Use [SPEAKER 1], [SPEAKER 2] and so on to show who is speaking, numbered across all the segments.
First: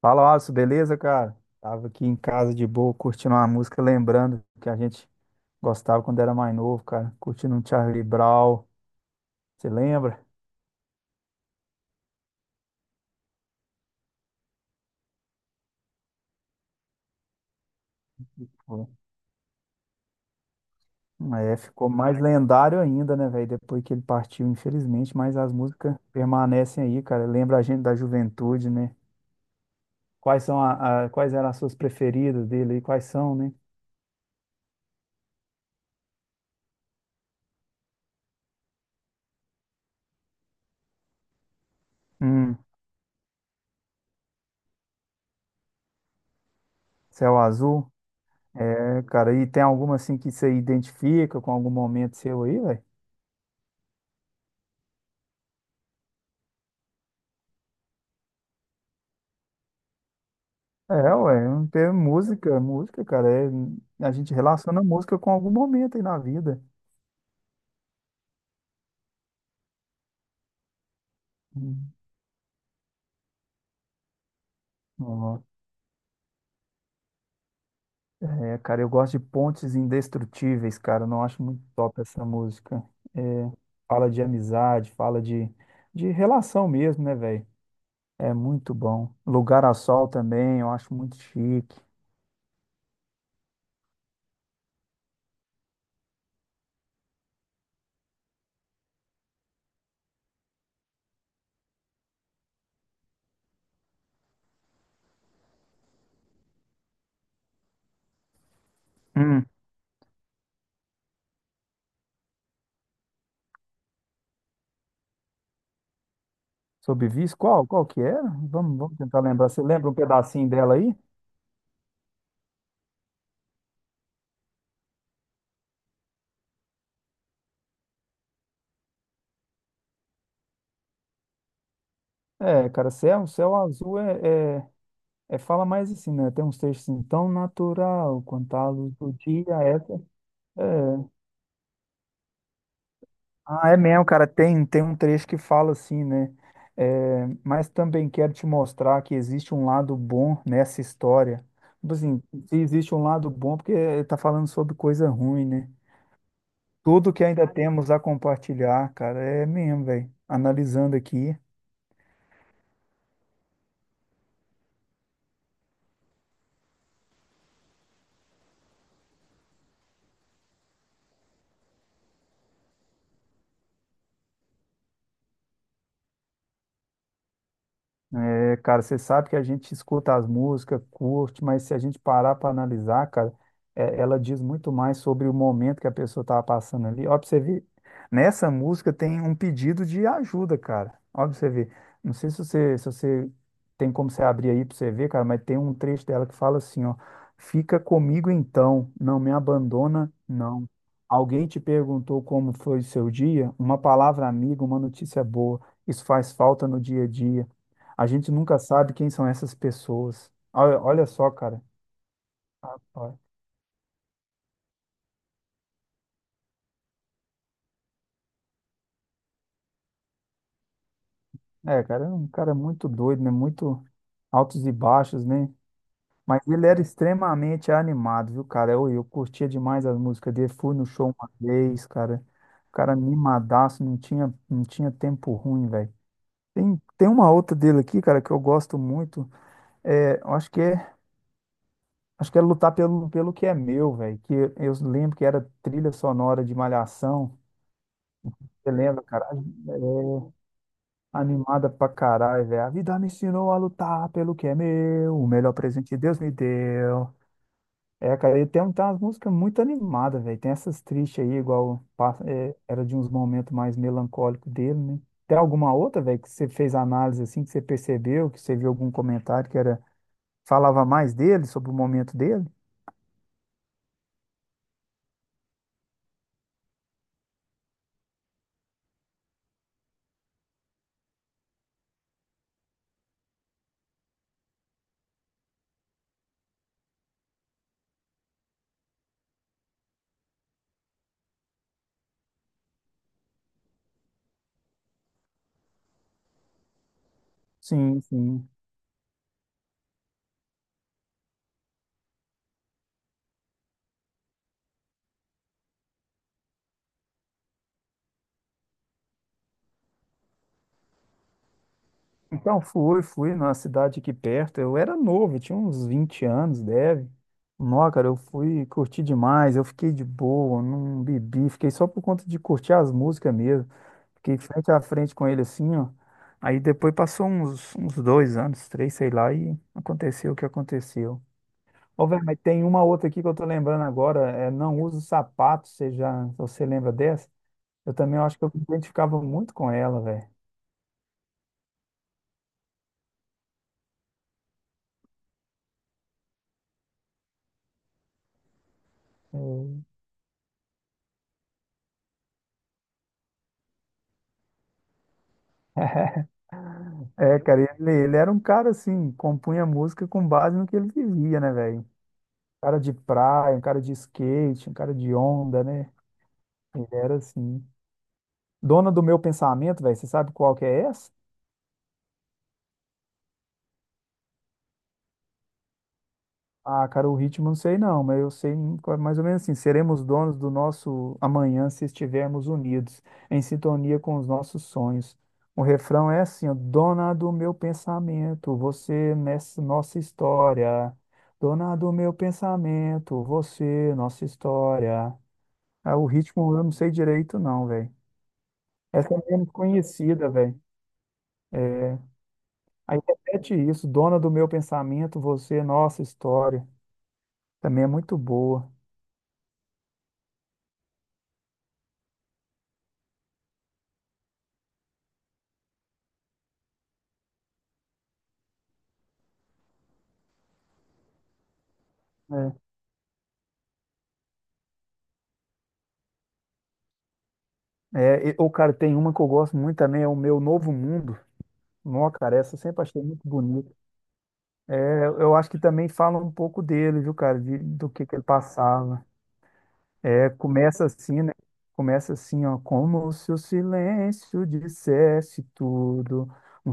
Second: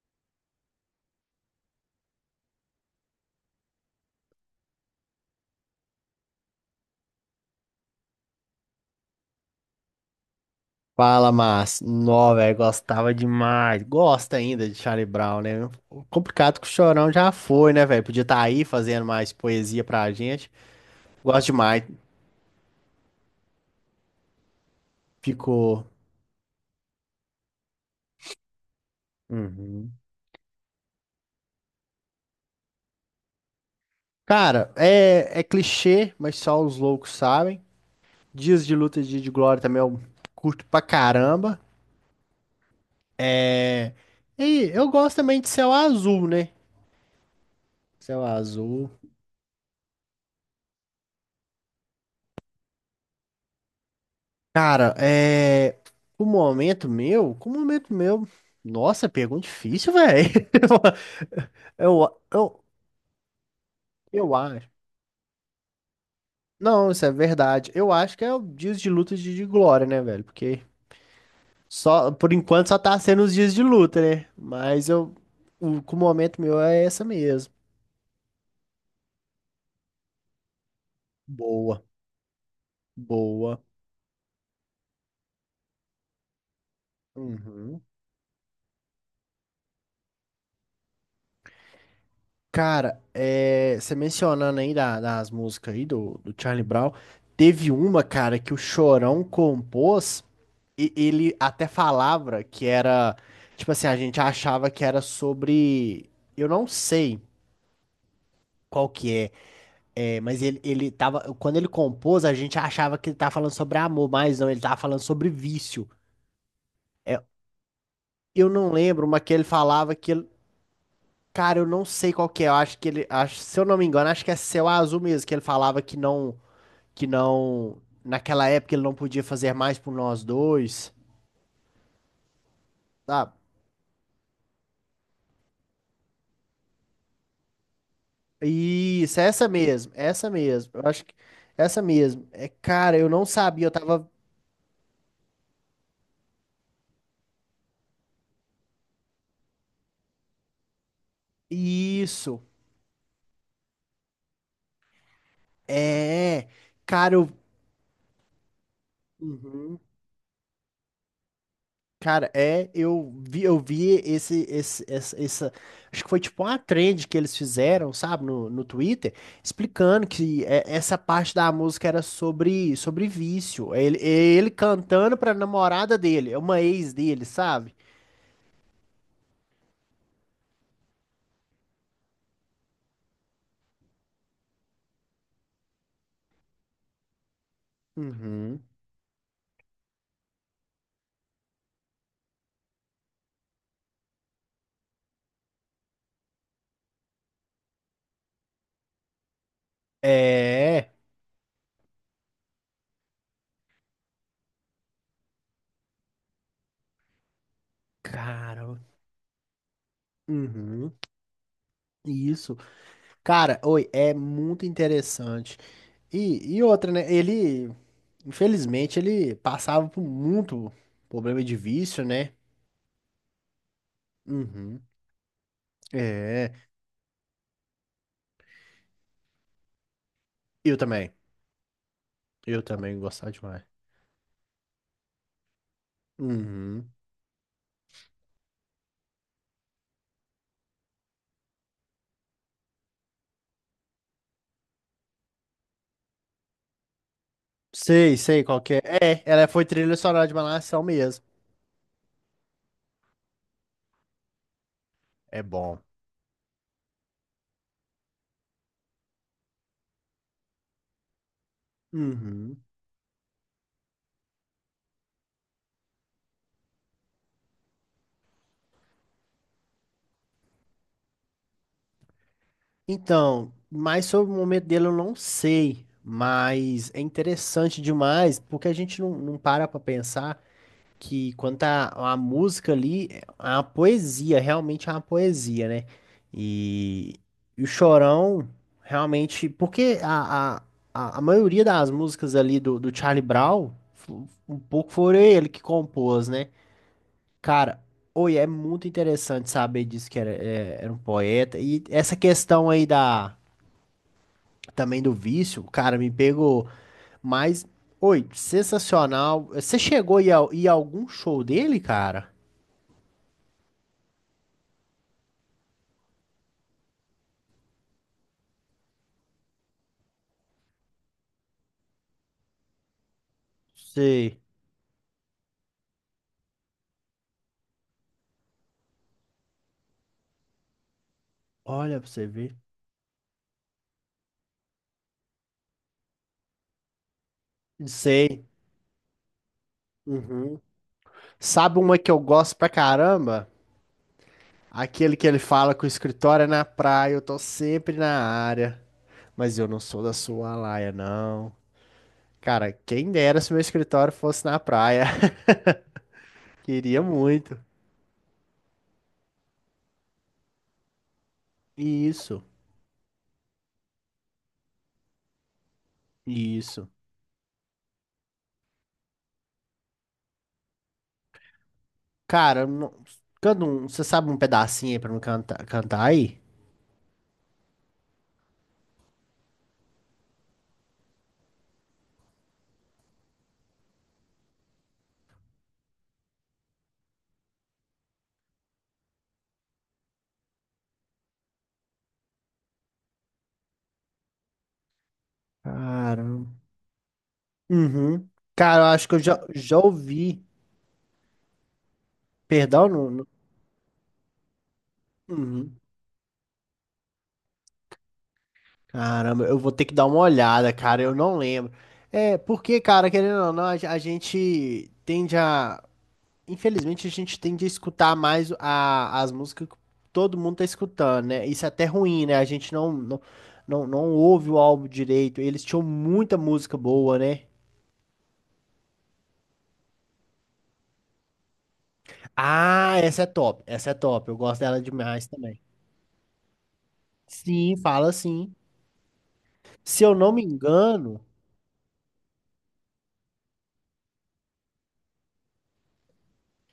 [SPEAKER 1] Fala, Alisson, beleza, cara? Tava aqui em casa de boa, curtindo uma música, lembrando que a gente gostava quando era mais novo, cara. Curtindo um Charlie Brown, você lembra?
[SPEAKER 2] Fala, mas, nó, velho, gostava demais. Gosta ainda de Charlie Brown, né? O complicado que o Chorão já foi, né, velho? Podia estar aí
[SPEAKER 1] Pô,
[SPEAKER 2] fazendo mais poesia pra gente. Gosto
[SPEAKER 1] é,
[SPEAKER 2] demais.
[SPEAKER 1] ficou mais lendário ainda, né, velho? Depois que ele partiu, infelizmente, mas as
[SPEAKER 2] Ficou.
[SPEAKER 1] músicas permanecem aí, cara. Lembra a gente da juventude, né?
[SPEAKER 2] Uhum.
[SPEAKER 1] Quais são quais eram as suas preferidas dele aí? Quais são, né?
[SPEAKER 2] Cara, é clichê, mas só os loucos sabem. Dias de Luta e Dia de Glória também eu curto pra caramba.
[SPEAKER 1] Hum.
[SPEAKER 2] É. E eu gosto também de Céu Azul, né?
[SPEAKER 1] Céu Azul.
[SPEAKER 2] Céu Azul.
[SPEAKER 1] É, cara, e tem alguma assim que você identifica com algum momento seu aí, velho?
[SPEAKER 2] Cara, é. O momento meu, com o momento meu. Nossa, pergunta difícil, velho.
[SPEAKER 1] É, ué, é um ter
[SPEAKER 2] Eu,
[SPEAKER 1] música,
[SPEAKER 2] eu,
[SPEAKER 1] música, cara, a
[SPEAKER 2] eu
[SPEAKER 1] gente
[SPEAKER 2] acho.
[SPEAKER 1] relaciona música com algum momento aí na vida.
[SPEAKER 2] Não, isso é verdade. Eu acho que é o dias de luta e dias de glória, né, velho? Porque
[SPEAKER 1] Hum,
[SPEAKER 2] só, por enquanto só tá sendo os dias de luta, né? Mas eu,
[SPEAKER 1] ó.
[SPEAKER 2] o, com o momento meu é essa mesmo.
[SPEAKER 1] É, cara, eu gosto de Pontes Indestrutíveis, cara, eu não acho muito
[SPEAKER 2] Boa,
[SPEAKER 1] top essa música. É,
[SPEAKER 2] boa.
[SPEAKER 1] fala de amizade, fala de relação mesmo, né, velho?
[SPEAKER 2] Uhum.
[SPEAKER 1] É muito bom. Lugar ao Sol também, eu acho muito chique.
[SPEAKER 2] Cara, é, você mencionando aí das músicas aí do Charlie Brown, teve uma, cara, que o Chorão compôs e ele até falava que era, tipo assim, a gente achava que era sobre, eu não sei qual que é,
[SPEAKER 1] Hum.
[SPEAKER 2] é, mas ele tava, quando ele compôs, a gente achava que ele tava falando sobre amor, mas não, ele tava falando sobre vício.
[SPEAKER 1] Sob
[SPEAKER 2] É,
[SPEAKER 1] Vice, qual que era?
[SPEAKER 2] eu não
[SPEAKER 1] Vamos
[SPEAKER 2] lembro,
[SPEAKER 1] tentar
[SPEAKER 2] mas que ele
[SPEAKER 1] lembrar. Você lembra
[SPEAKER 2] falava
[SPEAKER 1] um
[SPEAKER 2] que ele,
[SPEAKER 1] pedacinho dela aí?
[SPEAKER 2] cara, eu não sei qual que é. Eu acho que ele. Acho, se eu não me engano, acho que é Céu Azul mesmo, que ele falava que não. Que não. Naquela época ele não podia fazer mais por nós dois,
[SPEAKER 1] É, cara, Céu,
[SPEAKER 2] sabe?
[SPEAKER 1] Céu Azul é, é. É, fala mais assim, né? Tem uns textos assim, tão natural quanto a luz do
[SPEAKER 2] Isso, é
[SPEAKER 1] dia,
[SPEAKER 2] essa mesmo,
[SPEAKER 1] essa.
[SPEAKER 2] é essa mesmo. Eu acho
[SPEAKER 1] É.
[SPEAKER 2] que é essa mesmo. É, cara, eu não sabia, eu
[SPEAKER 1] Ah, é mesmo,
[SPEAKER 2] tava.
[SPEAKER 1] cara. Tem um trecho que fala assim, né? É, mas também quero te mostrar que existe um lado bom nessa história. Tipo assim,
[SPEAKER 2] Isso,
[SPEAKER 1] se existe um lado bom, é porque tá falando sobre coisa ruim, né?
[SPEAKER 2] é.
[SPEAKER 1] Tudo
[SPEAKER 2] Cara,
[SPEAKER 1] que
[SPEAKER 2] eu.
[SPEAKER 1] ainda temos a compartilhar, cara, é
[SPEAKER 2] Uhum.
[SPEAKER 1] mesmo, velho. Analisando aqui.
[SPEAKER 2] Cara, é, eu vi acho que foi tipo uma trend que eles fizeram, sabe, no Twitter, explicando que é, essa parte da música era sobre, sobre vício. É ele, é ele cantando pra namorada dele, é uma ex dele, sabe?
[SPEAKER 1] É, cara, você sabe que a gente escuta as músicas, curte, mas se a gente parar para analisar, cara, é, ela diz muito mais sobre o momento que a pessoa estava passando ali. Ó, pra você ver, nessa
[SPEAKER 2] Uhum.
[SPEAKER 1] música tem um pedido de ajuda, cara. Ó, pra você ver. Não sei se você tem como você abrir aí para você ver, cara, mas tem um trecho dela que fala assim, ó, fica comigo então, não me abandona, não.
[SPEAKER 2] É,
[SPEAKER 1] Alguém te perguntou como foi o seu dia? Uma palavra amiga, uma notícia boa. Isso faz falta no dia a dia. A gente nunca
[SPEAKER 2] cara,
[SPEAKER 1] sabe quem são essas pessoas. Olha,
[SPEAKER 2] uhum,
[SPEAKER 1] olha só, cara.
[SPEAKER 2] isso.
[SPEAKER 1] Olha.
[SPEAKER 2] Cara, oi, é muito interessante. E outra, né? Ele, infelizmente, ele passava por muito problema de
[SPEAKER 1] É,
[SPEAKER 2] vício,
[SPEAKER 1] cara, é um
[SPEAKER 2] né?
[SPEAKER 1] cara muito doido, né? Muito altos e
[SPEAKER 2] Uhum.
[SPEAKER 1] baixos, né? Mas
[SPEAKER 2] É,
[SPEAKER 1] ele era extremamente animado, viu, cara? Eu curtia demais as músicas dele. Fui
[SPEAKER 2] eu
[SPEAKER 1] no
[SPEAKER 2] também.
[SPEAKER 1] show uma vez, cara.
[SPEAKER 2] Eu
[SPEAKER 1] O cara
[SPEAKER 2] também gostava demais.
[SPEAKER 1] animadaço, não tinha tempo ruim, velho. Tem,
[SPEAKER 2] Uhum.
[SPEAKER 1] tem uma outra dele aqui, cara, que eu gosto muito. É, eu acho que é Lutar pelo que é meu, velho. Que eu lembro que era trilha sonora de Malhação.
[SPEAKER 2] Sei qual
[SPEAKER 1] Você
[SPEAKER 2] que é.
[SPEAKER 1] lembra,
[SPEAKER 2] É,
[SPEAKER 1] cara?
[SPEAKER 2] ela foi trilha
[SPEAKER 1] É,
[SPEAKER 2] sonora de Malhação mesmo.
[SPEAKER 1] animada pra caralho, velho. A vida me ensinou a lutar pelo que é meu. O
[SPEAKER 2] É
[SPEAKER 1] melhor
[SPEAKER 2] bom.
[SPEAKER 1] presente que Deus me deu. É, cara, e tem, um, tem umas músicas muito animadas, velho. Tem essas tristes aí, é,
[SPEAKER 2] Uhum.
[SPEAKER 1] era de uns momentos mais melancólicos dele, né? Tem alguma outra, velho, que você fez análise assim, que você percebeu, que você viu algum comentário que era falava mais dele, sobre o momento dele?
[SPEAKER 2] Então, mais sobre o momento dele eu não sei, mas é interessante demais porque a gente não para pra pensar. Que quanto à música ali, é uma poesia, realmente é uma poesia, né? E, e o Chorão, realmente, porque a maioria das músicas ali do Charlie Brown, um pouco foi ele que compôs, né? Cara,
[SPEAKER 1] Sim,
[SPEAKER 2] oi, é
[SPEAKER 1] sim.
[SPEAKER 2] muito interessante saber disso que era, era um poeta. E essa questão aí da, também do vício, cara, me pegou, mas oi, sensacional. Você chegou a ir a algum show dele, cara?
[SPEAKER 1] Então, fui numa cidade aqui perto. Eu era novo, eu tinha uns 20 anos, deve. Nó, cara, eu fui curti demais, eu fiquei de boa, não bebi, fiquei só por conta de curtir as músicas mesmo. Fiquei
[SPEAKER 2] Sei.
[SPEAKER 1] frente a frente com ele assim, ó. Aí depois passou uns 2 anos, três, sei lá, e aconteceu o que aconteceu.
[SPEAKER 2] Olha pra
[SPEAKER 1] Ô, velho,
[SPEAKER 2] você
[SPEAKER 1] mas
[SPEAKER 2] ver.
[SPEAKER 1] tem uma outra aqui que eu tô lembrando agora, é Não Uso Sapato, você lembra dessa? Eu também acho que
[SPEAKER 2] Sei.
[SPEAKER 1] eu me identificava muito com ela, velho.
[SPEAKER 2] Uhum. Sabe uma que eu gosto pra caramba? Aquele que ele fala que o escritório é na praia, eu tô sempre na área. Mas eu não
[SPEAKER 1] Eu-
[SPEAKER 2] sou da sua laia, não. Cara, quem dera se meu escritório fosse na praia. Queria
[SPEAKER 1] É,
[SPEAKER 2] muito.
[SPEAKER 1] cara, ele era um cara assim, compunha música com base no que ele vivia, né, velho? Um
[SPEAKER 2] Isso,
[SPEAKER 1] cara de praia, um cara de skate, um cara de onda, né? Ele
[SPEAKER 2] isso.
[SPEAKER 1] era assim. Dona do meu pensamento, velho, você sabe qual que é essa?
[SPEAKER 2] Cara, não... você sabe um pedacinho aí pra me cantar, cantar aí?
[SPEAKER 1] Ah, cara, o ritmo não sei não, mas eu sei mais ou menos assim, seremos donos do nosso amanhã se estivermos unidos, em sintonia com os nossos sonhos. O refrão é assim, ó, dona do meu pensamento, você nessa nossa história. Dona do meu pensamento, você nossa história. Ah, o
[SPEAKER 2] Caramba.
[SPEAKER 1] ritmo eu não sei direito não, velho.
[SPEAKER 2] Uhum. Cara, eu acho que
[SPEAKER 1] Essa é menos
[SPEAKER 2] já
[SPEAKER 1] conhecida,
[SPEAKER 2] ouvi.
[SPEAKER 1] velho. É,
[SPEAKER 2] Perdão,
[SPEAKER 1] aí
[SPEAKER 2] não. Não.
[SPEAKER 1] repete isso, dona do meu pensamento, você
[SPEAKER 2] Uhum.
[SPEAKER 1] nossa história. Também é muito boa.
[SPEAKER 2] Caramba, eu vou ter que dar uma olhada, cara, eu não lembro. É, porque, cara, querendo ou não, a gente tende a. Infelizmente, a gente tende a escutar mais as músicas que todo mundo tá escutando, né? Isso é até ruim, né? A
[SPEAKER 1] É.
[SPEAKER 2] gente não ouve o álbum direito. Eles tinham muita música boa, né?
[SPEAKER 1] É, ou, cara, tem uma que eu gosto muito também, é o Meu Novo Mundo. Nossa, cara, essa eu sempre
[SPEAKER 2] Ah,
[SPEAKER 1] achei muito bonita.
[SPEAKER 2] essa é top, eu gosto dela
[SPEAKER 1] É,
[SPEAKER 2] demais
[SPEAKER 1] eu acho que
[SPEAKER 2] também.
[SPEAKER 1] também fala um pouco dele, viu, cara,
[SPEAKER 2] Sim,
[SPEAKER 1] do
[SPEAKER 2] fala
[SPEAKER 1] que ele
[SPEAKER 2] sim.
[SPEAKER 1] passava.
[SPEAKER 2] Se eu não me
[SPEAKER 1] Começa
[SPEAKER 2] engano.
[SPEAKER 1] assim, né? Começa assim, ó, como se o silêncio dissesse tudo, um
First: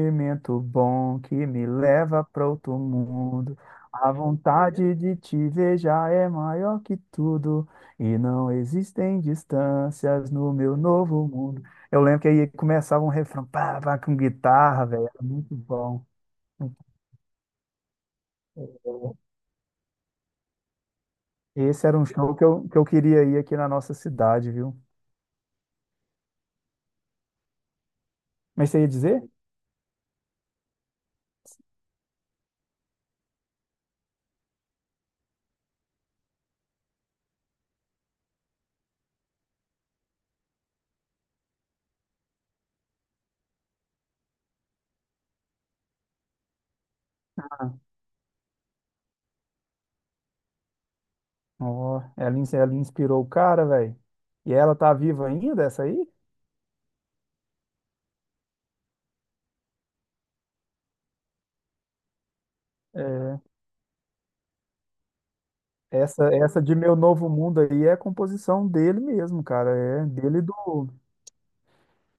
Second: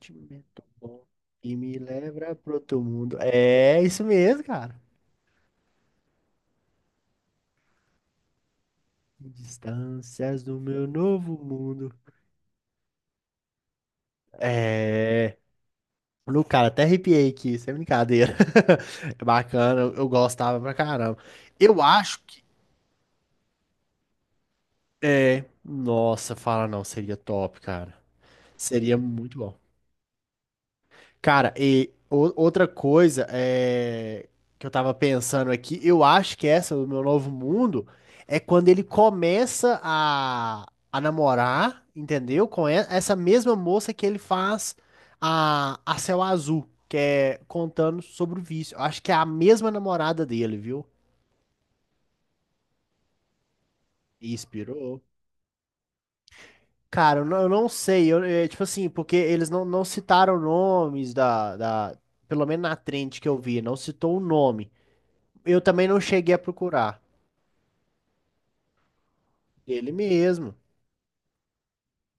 [SPEAKER 2] Te meto bom
[SPEAKER 1] bom que
[SPEAKER 2] e
[SPEAKER 1] me
[SPEAKER 2] me
[SPEAKER 1] leva
[SPEAKER 2] lembra
[SPEAKER 1] para
[SPEAKER 2] pro
[SPEAKER 1] outro
[SPEAKER 2] outro mundo.
[SPEAKER 1] mundo.
[SPEAKER 2] É isso
[SPEAKER 1] A
[SPEAKER 2] mesmo, cara.
[SPEAKER 1] vontade de te ver já é maior que tudo, e não existem distâncias
[SPEAKER 2] Distâncias
[SPEAKER 1] no
[SPEAKER 2] do
[SPEAKER 1] meu
[SPEAKER 2] meu
[SPEAKER 1] novo
[SPEAKER 2] novo
[SPEAKER 1] mundo.
[SPEAKER 2] mundo.
[SPEAKER 1] Eu lembro que aí começava um refrão, pá, pá, com guitarra, velho, era
[SPEAKER 2] É.
[SPEAKER 1] muito bom.
[SPEAKER 2] No cara, até arrepiei aqui, sem brincadeira. É bacana, eu gostava pra caramba. Eu
[SPEAKER 1] Esse era um
[SPEAKER 2] acho
[SPEAKER 1] show
[SPEAKER 2] que.
[SPEAKER 1] que eu queria ir aqui na nossa cidade, viu?
[SPEAKER 2] É. Nossa, fala não, seria top, cara.
[SPEAKER 1] Mas você ia
[SPEAKER 2] Seria
[SPEAKER 1] dizer?
[SPEAKER 2] muito bom. Cara, e outra coisa é, que eu tava pensando aqui, eu acho que essa do Meu Novo Mundo é quando ele começa a namorar, entendeu? Com essa mesma moça que ele faz a Céu Azul, que é contando sobre o vício. Eu acho que é a mesma namorada dele, viu?
[SPEAKER 1] Ó, ela inspirou o cara, velho. E ela tá
[SPEAKER 2] Inspirou.
[SPEAKER 1] viva ainda, essa aí?
[SPEAKER 2] Cara, eu não sei, eu, é, tipo assim, porque eles não citaram nomes pelo menos na trend que eu
[SPEAKER 1] É,
[SPEAKER 2] vi, não citou o nome. Eu também não
[SPEAKER 1] essa,
[SPEAKER 2] cheguei a
[SPEAKER 1] essa de Meu
[SPEAKER 2] procurar.
[SPEAKER 1] Novo Mundo aí é a composição dele mesmo, cara.
[SPEAKER 2] Ele
[SPEAKER 1] É
[SPEAKER 2] mesmo.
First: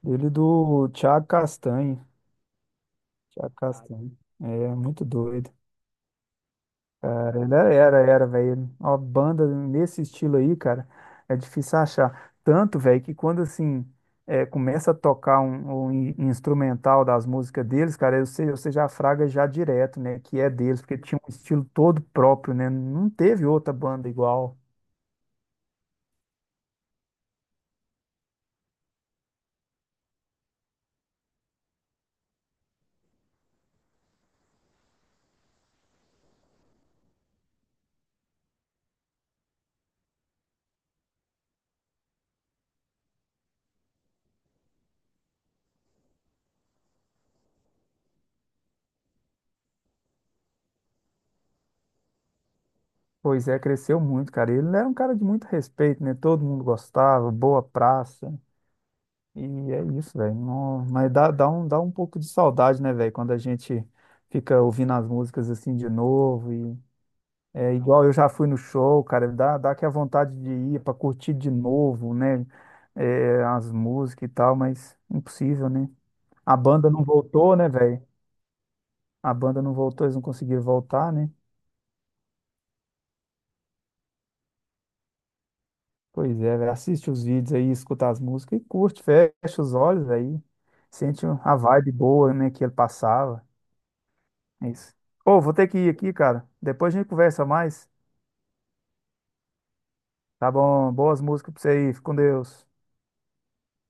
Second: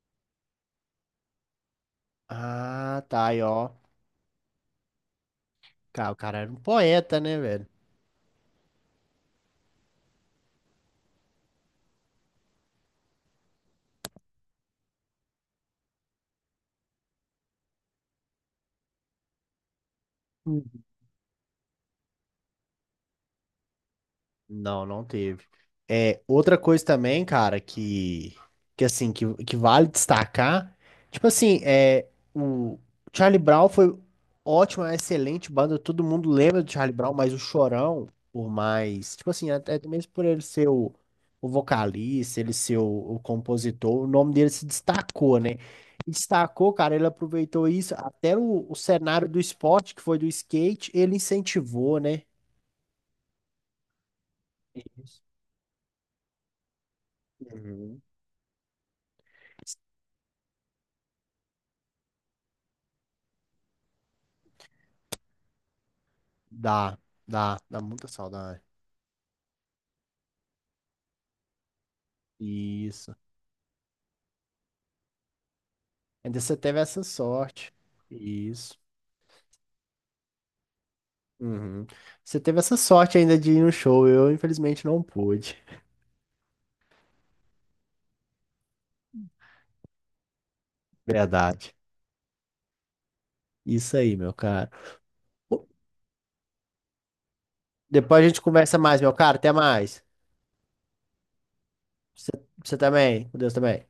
[SPEAKER 1] dele e do Thiago Castanho.
[SPEAKER 2] Ah, tá aí,
[SPEAKER 1] Thiago
[SPEAKER 2] ó.
[SPEAKER 1] Castanho. É muito doido.
[SPEAKER 2] Cara, o cara era um poeta, né,
[SPEAKER 1] Cara, ele
[SPEAKER 2] velho?
[SPEAKER 1] era, velho. Uma banda nesse estilo aí, cara, é difícil achar. Tanto, velho, que quando assim é, começa a tocar um, instrumental das músicas deles, cara, você já fraga já direto, né? Que é deles, porque tinha um estilo todo próprio, né? Não teve outra banda igual.
[SPEAKER 2] Não, não teve. É, outra coisa também, cara, que assim, que vale destacar, tipo assim, é, o Charlie Brown foi ótimo, é uma excelente banda, todo mundo lembra do Charlie Brown, mas o Chorão, por mais, tipo assim, até mesmo por ele ser o vocalista, ele ser o compositor, o nome dele se destacou, né? E destacou, cara, ele aproveitou isso, até o cenário do esporte, que foi do skate, ele incentivou, né?
[SPEAKER 1] Pois é, cresceu muito, cara. Ele era um cara
[SPEAKER 2] Isso.
[SPEAKER 1] de muito respeito, né? Todo mundo gostava, boa
[SPEAKER 2] Uhum.
[SPEAKER 1] praça. E é isso, velho. Mas dá, dá um pouco de saudade, né, velho? Quando a gente fica ouvindo as músicas assim de novo. E
[SPEAKER 2] Dá,
[SPEAKER 1] é
[SPEAKER 2] dá
[SPEAKER 1] igual
[SPEAKER 2] muita
[SPEAKER 1] eu já fui no
[SPEAKER 2] saudade.
[SPEAKER 1] show, cara. Dá que a vontade de ir pra curtir de novo, né?
[SPEAKER 2] Isso.
[SPEAKER 1] É, as músicas e tal, mas impossível, né?
[SPEAKER 2] Ainda
[SPEAKER 1] A
[SPEAKER 2] você teve
[SPEAKER 1] banda
[SPEAKER 2] essa
[SPEAKER 1] não voltou, né,
[SPEAKER 2] sorte.
[SPEAKER 1] velho?
[SPEAKER 2] Isso.
[SPEAKER 1] A banda não voltou, eles não conseguiram voltar, né?
[SPEAKER 2] Uhum. Você teve essa sorte ainda de ir no show. Eu, infelizmente, não pude.
[SPEAKER 1] Pois é, velho. Assiste os vídeos aí, escuta as músicas e curte, fecha os olhos aí. Sente a
[SPEAKER 2] Verdade.
[SPEAKER 1] vibe boa, né, que ele passava.
[SPEAKER 2] Isso aí, meu cara.
[SPEAKER 1] Isso. Ô, vou
[SPEAKER 2] Pô,
[SPEAKER 1] ter que ir aqui, cara. Depois a gente conversa mais.
[SPEAKER 2] depois a gente conversa mais, meu cara. Até mais.
[SPEAKER 1] Tá bom? Boas músicas pra você aí. Fica com
[SPEAKER 2] Você,
[SPEAKER 1] Deus.
[SPEAKER 2] você também. Com Deus também.